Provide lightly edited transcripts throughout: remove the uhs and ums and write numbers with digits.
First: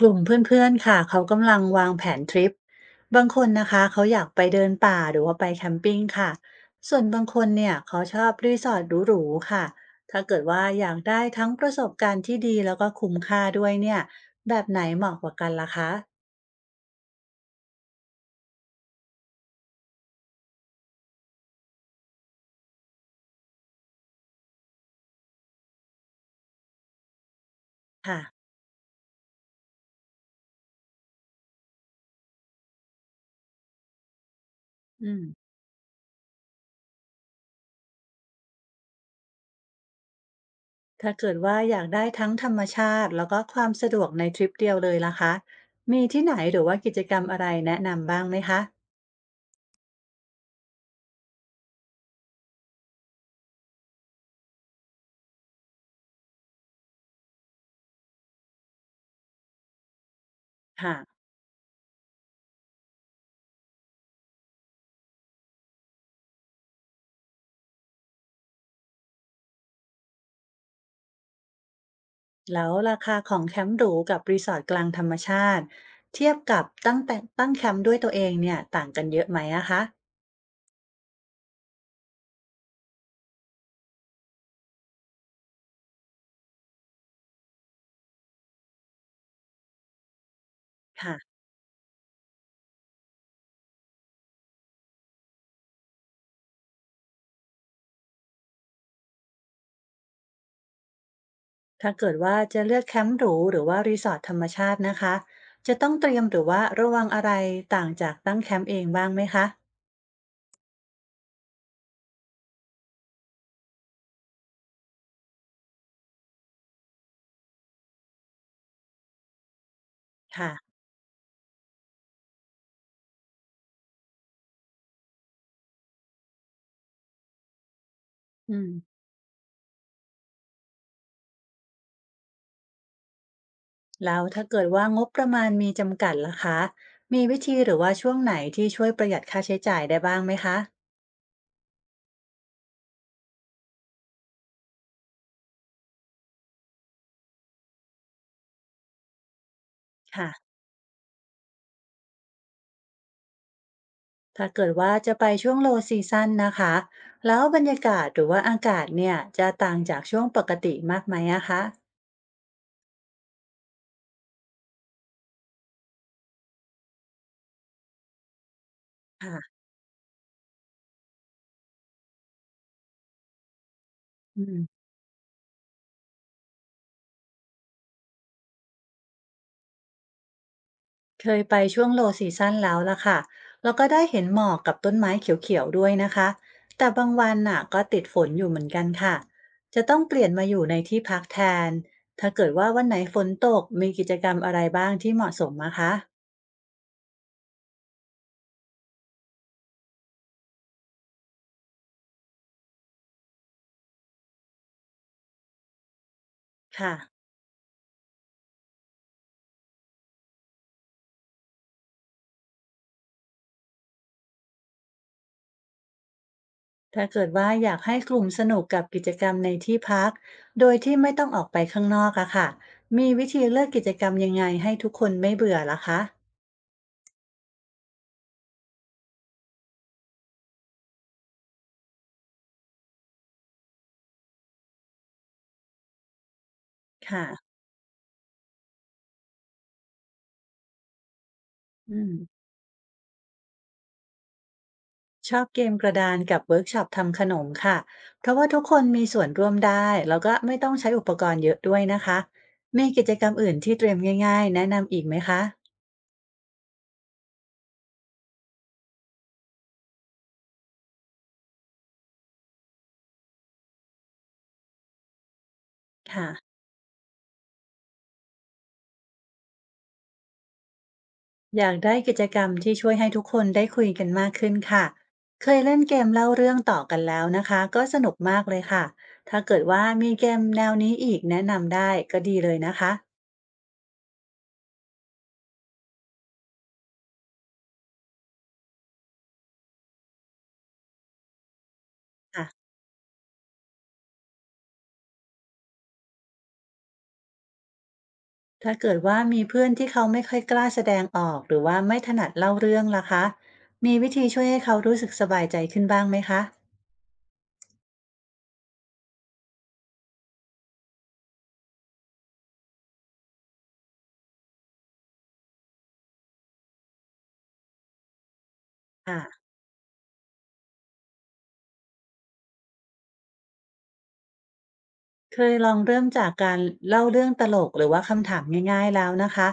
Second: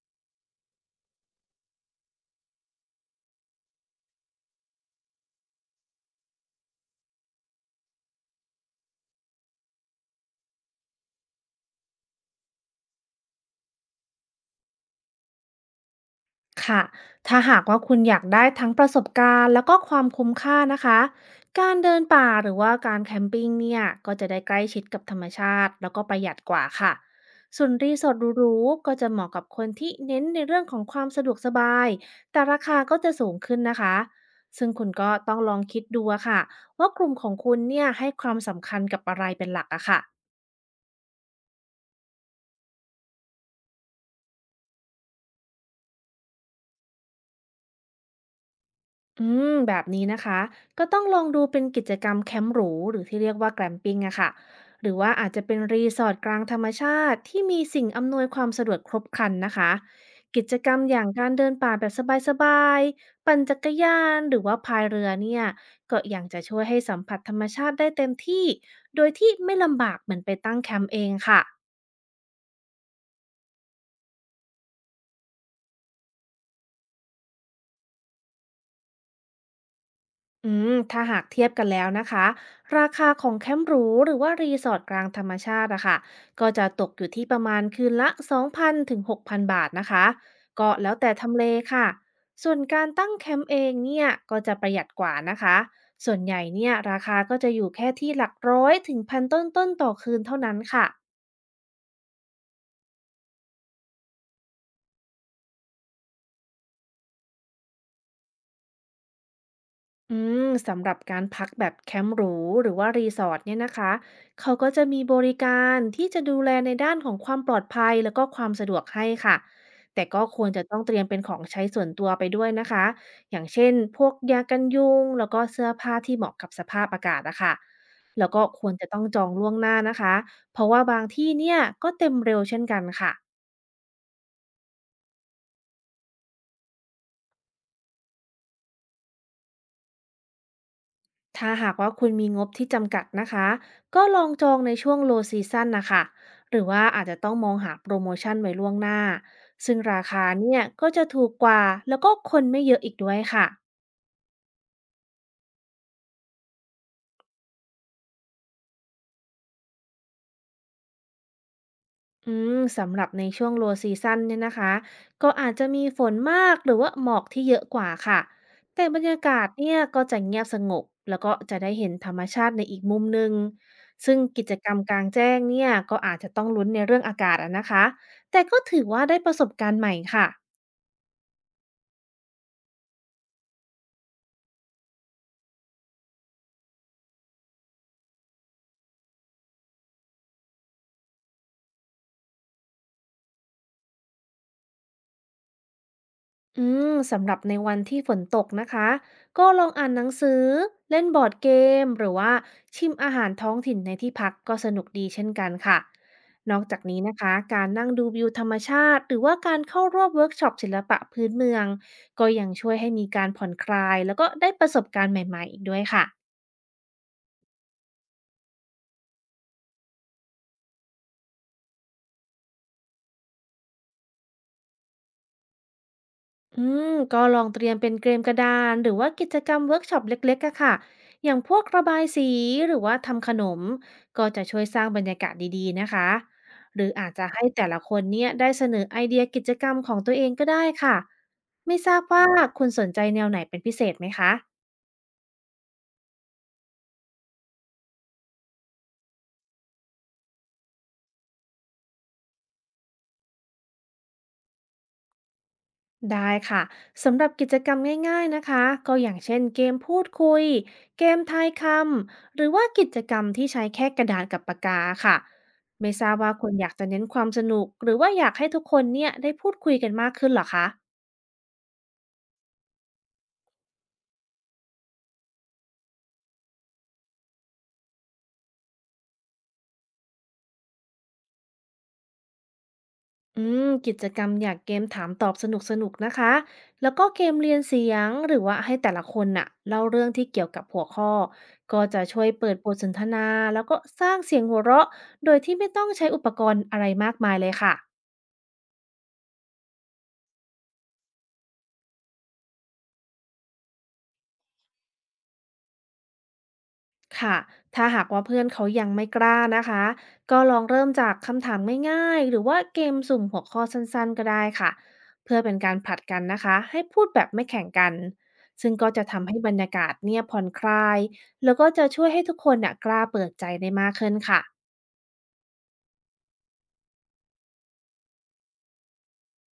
กลุ่มเพื่อนๆค่ะเขากำลังวางแผนทริปบางคนนะคะเขาอยากไปเดินป่าหรือว่าไปแคมปิ้งค่ะ ส่วนบางคนเนี่ยเขาชอบรีสอร์ทหรูๆค่ะถ้าเกิดว่าอยากได้ทั้งประสบการณ์ที่ดีแล้วก็คุ้มค่าด้วยเนี่ยแบบไหนเหมาะกว่ากันล่ะคะค่ะถ้าหากว่าคุณอยากได้ทั้งประสบการณ์แล้วก็ความคุ้มค่านะคะการเดินป่าหรือว่าการแคมปิ้งเนี่ยก็จะได้ใกล้ชิดกับธรรมชาติแล้วก็ประหยัดกว่าค่ะส่วนรีสอร์ทค่ะหรูๆก็จะเหมาะกับคนที่เน้นในเรื่องของความสะดวกสบาย แต่ราคาก็จะสูงขึ้นนะคะ ซึ่งคุณอืก็มต้องลองคิดดูอะค่ะว่ากลุ่มของคุณเนี่ยให้ความสำคัญกับอะไรเป็นหลักอะค่ะ ถ้าเกิดว่าอยากได้ทั้งธรรมชาติแล้วก็ความสะดวกในทริปเดียวเลยล่ะคะมีที่ไหนหรือว่ากิจกรรมอะไรแนะนำบ้างไหมคะแบบนี้นะคะก็ต้องลองดูเป็นกิจกรรมแคมป์หรูหรือที่เรียกว่าแก มปิ้งอะค่ะหรือว่าอาจจะเป็นรีสอร์ทกลางธรรมชาติที่มีสิ่งอำนวยความสะดวกครบครันนะคะกิจกรรมค่ะ อย่างการเดินป่าแบบสบายๆปั่นจักรยานหรือว่าพายเรือเนี่ยก็ยังจะช่วยให้สัมผัสธรรมชาติได้เต็มที่โดยที่ไม่ลำบากเหมือนไปตั้งแคมป์เองค่ะ แล้วราคาของแคมป์หรูกับรีสอร์ทกลางธรรมชาติเทียบกับตั้งแต่ตั้งแคมป์ด้วยตัวเองเนี่ยต่างกันเยอะไหมอะคะถ้าหากเทียบกันแล้วนะคะราคาของแคมป์หรูหรือว่ารีสอร์ทกลางธรรมชาติอะค่ะก็จะตกอยู่ที่ประมาณคืนละ2,000ถึง6,000บาทนะคะก็แล้วแต่ทำค่ะเลค่ะส่วนการตั้งแคมป์เองเนี่ยก็จะประหยัดกว่านะคะส่วนใหญ่เนี่ยราคาก็จะอยู่แค่ที่หลักร้อยถึงพันต้นๆต่อคืนเท่านั้นค่ะ ถ้าเกิดว่าจะเลือกแคมป์หรูหรือว่ารีสอร์ทธรรมชาตินะคะจะต้องเตรียมหรือว่าระวังอะไรต่างจากตั้งแคมป์เองบ้างไหมคะอืมสำหรับการพักแบบแคมป์หรูหรือว่ารีสอร์ทเนี่ยนะคะเขาก็จะมีบริการที่จะดูแลในด้านของความปลอดภัยแล้วก็ความสะดวกให้ค่ะแต่ก็ควค่ะรจะต้องเตรียมเป็นของใช้ส่วนตัวไปด้วยนะคะอย่างเช่นพวกยากันยุงแล้วก็เสื้อผ้าที่เหมาะกับสภาพอากาศนะคะแล้วก็อืคมวรจะต้องจองล่วงหน้านะคะเพราะว่าบางที่เนี่ยก็เต็มเร็วเช่นกันค่ะ แล้วถ้าเกิดว่างบประมาณมีจำกัดล่ะคะมีวิธีหรือว่าช่วงไหนที่ช่วยประหยัดค่าใช้จ่ายได้บ้างไหมคะถ้าหากว่าคุณมีงบที่จำกัดนะคะก็ลองจองในช่วง low season นะคะหรือว่าอาจจะต้องมองหาโปรโมชั่นไว้ล่วงหน้าซึ่งราคาค่ะ เนี่ยก็จะถูกกว่าแล้วก็คนไม่เยอะอีกด้วยค่ะ ถ้าเกิดว่าจะไปช่วง low season นะคะแล้วบรรยากาศหรือว่าอากาศเนี่ยจะต่างจากช่วงปกติมากไหมอะคะสำหรับในช่วง Low Season เนี่ยนะคะก็อาจจะมีฝนมากหรือว่าหมอกที่เยอะกว่าค่ะแต่บรรยากาศค่ะเนี่ยก็จะเงียบสงบแล้วก็จะได้เห็นธรรมชาติในอีกมุมหนึ่งซึ่งอืกิจมกรรมกลางแจ้งเนี่ยก็อาจจะต้องลุ้นในเรื่องอากาศอะนะคะแต่ก็ถือว่าได้ประสบการณ์ใหม่ค่ะ เคยไปช่วง low season แล้วล่ะค่ะแล้วก็ได้เห็นหมอกกับต้นไม้เขียวๆด้วยนะคะแต่บางวันน่ะก็ติดฝนอยู่เหมือนกันค่ะจะต้องเปลี่ยนมาอยู่ในที่พักแทน ถ้าเกิดว่าวันไหนฝนตกมีกิจกรรมอะไรบ้างที่เหมาะสมนะคะอืสำหรับในวันที่ฝนตกนะคะก็ลองอ่านหนังสือเล่นบอร์ดเกมหรือว่าชิมอาหารท้องถิ่นในที่พักก็สนุกดีเช่นกันค่ะนอกจากค่ะ นี้นะคะการนั่งดูวิวธรรมชาติหรือว่าการเข้าร่วมเวิร์กช็อปศิลปะพื้นเมืองก็ยังช่วยให้มีการผ่อนคลายแล้วก็ได้ประสบการณ์ใหม่ๆอีกด้วยค่ะ ถ้าเกิดว่าอยากให้กลุ่มสนุกกับกิจกรรมในที่พักโดยที่ไม่ต้องออกไปข้างนอกอะค่ะมีวิธีเลือกกิจกรรมยังไงให้ทุกคนไม่เบื่อล่ะคะอืมก็ลองเตรียมเป็นเกมกระดานหรือว่ากิจกรรมเวิร์กช็อปเล็กๆอะค่ะอย่างพวกระบายสีหรือว่าทำขนมก็จะช่วยสร้างบรรยากาศดีๆนะคะหรืออาจค่ะจะให้แต่ละคนเนี่ยได้เสนอไอเดียกิจกรรมของตัวเองก็ได้ค่ะไม่ทราอืบมว่าคุณสนใจแนวไหนเป็นพิเศษไหมคะ ชอบเกมกระดานกับเวิร์กช็อปทำขนมค่ะเพราะว่าทุกคนมีส่วนร่วมได้แล้วก็ไม่ต้องใช้อุปกรณ์เยอะด้วยนะคะมีกิจกรรมอื่นที่เตรียมง่ายๆแนะนำอีกไหมคะได้ค่ะสำหรับกิจกรรมง่ายๆนะคะก็อย่างเช่นเกมพูดคุยเกมทายคำหรือว่ากิจกรรมที่ใช้แค่กระดานกับปากกาค่ะไม่ทราบค่ะ ว่าคนอยากจะเน้นความสนุกหรือว่าอยากให้ทุกคนเนี่ยได้พูดคุยกันมากขึ้นเหรอคะอยากได้กิจกรรมที่ช่วยให้ทุกคนได้คุยกันมากขึ้นค่ะ เคยเล่นเกมเล่าเรื่องต่อกันแล้วนะคะก็สนุกมากเลยค่ะ ถ้าเกิดว่ามีเกมแนวนี้อีกแนะนำได้ก็ดีเลยนะคะกิจกรรมอยากเกมถามตอบสนุกๆนกนะคะแล้วก็เกมเรียนเสียงหรือว่าให้แต่ละคนน่ะเล่าเรื่องที่เกี่ยวกับหัวข้อก็จะช่วยอ่ะเปิดบทสนทนาแล้วก็สร้างเสียงหัวเราะโดยที่ไม่ต้องใช้อุปกรณ์อะไรมากมายเลยค่ะ ถ้าเกิดว่ามีเพื่อนที่เขาไม่ค่อยกล้าแสดงออกหรือว่าไม่ถนัดเล่าเรื่องล่ะคะมีวิธีช่วยให้เขารู้สึกสบายใจขึ้นบ้างไหมคะค่ะถ้าหากว่าเพื่อนเขายังไม่กล้านะคะ ก็ลองเริ่มจากคำถามง่ายๆหรือว่าเกมสุ่มหัวข้อสั้นๆก็ได้ค่ะ เพื่อเป็นการผลัดกันนะคะ ให้พูดแบบไม่แข่งกัน ซึ่งก็จะทำให้ค่ะ บรรยากาศเนี่ยผ่อนคลาย แล้วก็จะช่วยให้ทุกคนน่ะกล้าเปิดใจได้มากขึ้นค่ะ เคยลองเริ่มจากการเล่าเรื่องตลกหรือว่าคำถามง่ายๆแล้วนะคะ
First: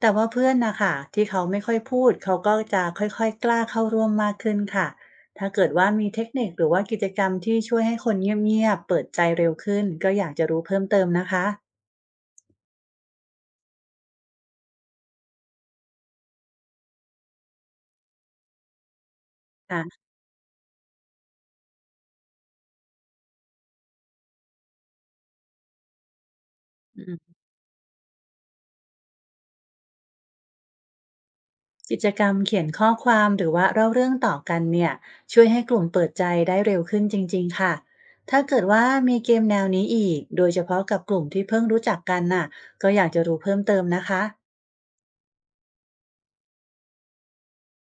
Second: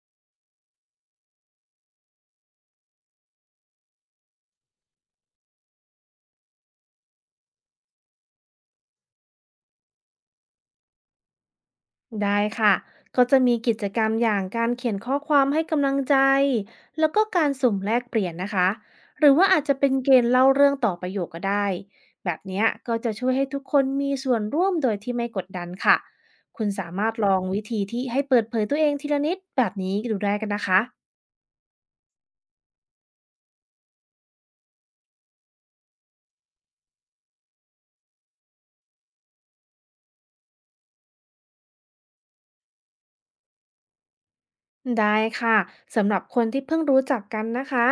แต่ว่าเพื่อนนะคะที่เขาไม่ค่อยพูดเขาก็จะค่อยๆกล้าเข้าร่วมมากขึ้นค่ะถ้าเกิดว่ามีเทคนิคหรือว่ากิจกรรมที่ช่วยให้คนเงียบๆเปิดใจเร็วขึ้นก็อยากจะรู้เพิ่มเติมนะคะได้ค่ะ ก็จะมีกิจกรรมอย่างการเขียนข้อความให้กำลังใจ แล้วก็การสุ่มแลกเปลี่ยนนะคะ หรือว่าอาจจะเป็นค่เกณฑ์เล่าเรื่องต่อประโยคก็ได้ แบบเนี้ยก็จะช่วยให้ทุกคนมีส่วนร่วมโดยที่ไม่กดดันค่ะ คุณสามารถละ องวิธีที่ให้เปิดเผยตัวเองทีละนิดแบบนี้ดูได้กันนะคะ กิจกรรมเขียนข้อความหรือว่าเล่าเรื่องต่อกันเนี่ยช่วยให้กลุ่มเปิดใจได้เร็วขึ้นจริงๆค่ะถ้าเกิดว่ามีเกมแนวนี้อีกโดยเฉพาะกับกลุ่มที่เพิ่งรู้จักกันน่ะก็อยากจะรู้เพิ่มเติมนะคะได้ค่ะสำหรับคนที่เพิ่งรู้จักกันนะคะ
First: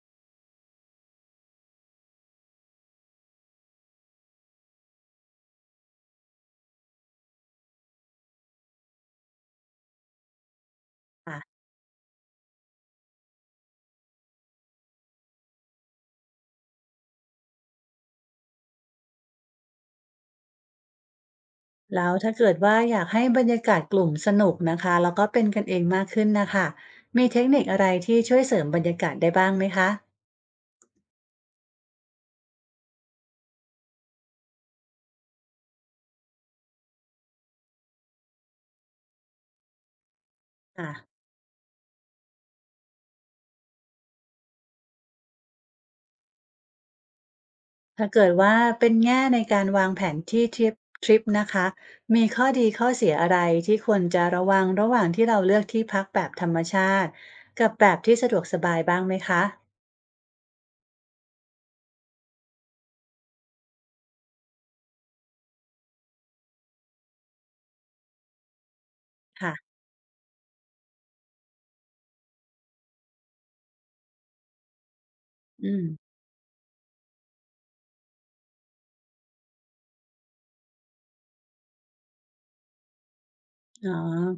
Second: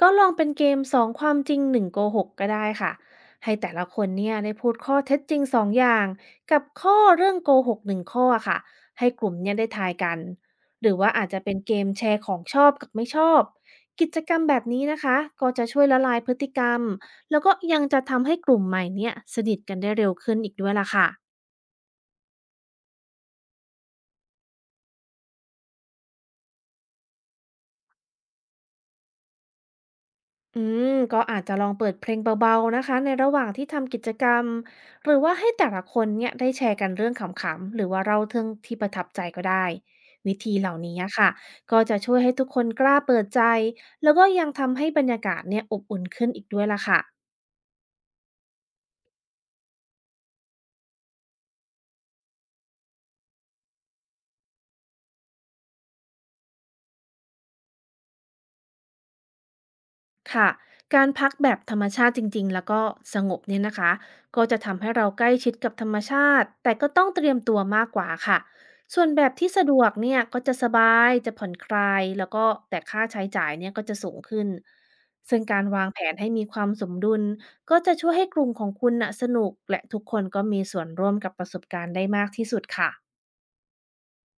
ก็ลองเป็นเกมสองความจริงหนึ่งโกหกก็ได้ค่ะให้แต่ละคนเนี่ยได้พูดข้อเท็จจริงสองอย่างกับข้อเรื่องโกหกหนึ่งข้อค่ะให้กลุ่มเนี่ยได้ทายกันหรือว่าอาจอ่ะจะเป็นเกมแชร์ของชอบกับไม่ชอบกิจกรรมแบบนี้นะคะก็จะช่วยละลายพฤติกรรมแล้วก็ยังจะทำให้กลุ่มใหม่เนี่ยสนิทกันได้เร็วขึ้นอีกด้วยล่ะค่ะ แล้วถ้าเกิดว่าอยากให้บรรยากาศกลุ่มสนุกนะคะแล้วก็เป็นกันเองมากขึ้นนะคะมีเทคนิคอะไรที่ช่วยเสริมบรรยากาศได้บ้างไหมคะอืก็อาจจะลองเปิดเพลงเบาๆนะคะในระหว่างที่ทำกิจกรรมหรือว่าให้แต่ละคนเนี่ยได้แชร์กันเรื่องขำๆหรือว่าเล่าเรื่องที่ประทับใจก็ได้วิธีเหล่าอ่ะ นี้ค่ะก็จะช่วยให้ทุกคนกล้าเปิดใจแล้วก็ยังทำให้บรรยากาศเนี่ยอบอุ่นขึ้นอีกด้วยล่ะค่ะ ถ้าเกิดว่าเป็นแง่ในการวางแผนที่ทริปนะคะมีข้อดีข้อเสียอะไรที่ควรจะระวังระหว่างที่เราเลือกที่พักแบบธรรมชาติกับแบบที่สะดวกสบายบ้างไหมคะค่ะการพักแบบธรรมชาติจริงๆ แล้วก็สงบเนี่ยนะคะก็จะทำให้เราใกล้ชิดกับธรรมชาติแต่ก็ต้องเตรียมตัวมากกว่าค่ะส่วนแบบที่ค่ะสะดวกเนี่ยก็จะสบายจะผ่อนคลายแล้วก็แต่ค่าใช้จ่ายเนี่ยก็จะสูงขึ้นซึ่งการอืมวางแผนให้มีความสมดุลก็จะช่วยให้กลุ่มของคุณน่ะสนุกและทุกคนก็มีส่วนร่วมกับประสบการณ์ได้มากที่สุดค่ะอ๋อ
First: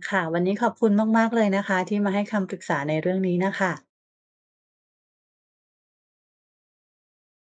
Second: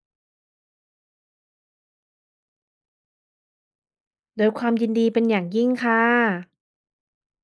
ค่ะวันนี้ขอบคุณมากๆเลยนะคะที่มาให้คำปรึกษาในเรื่องนี้น่ะค่ะโดยความยินดีเป็นอย่างยิ่งค่ะ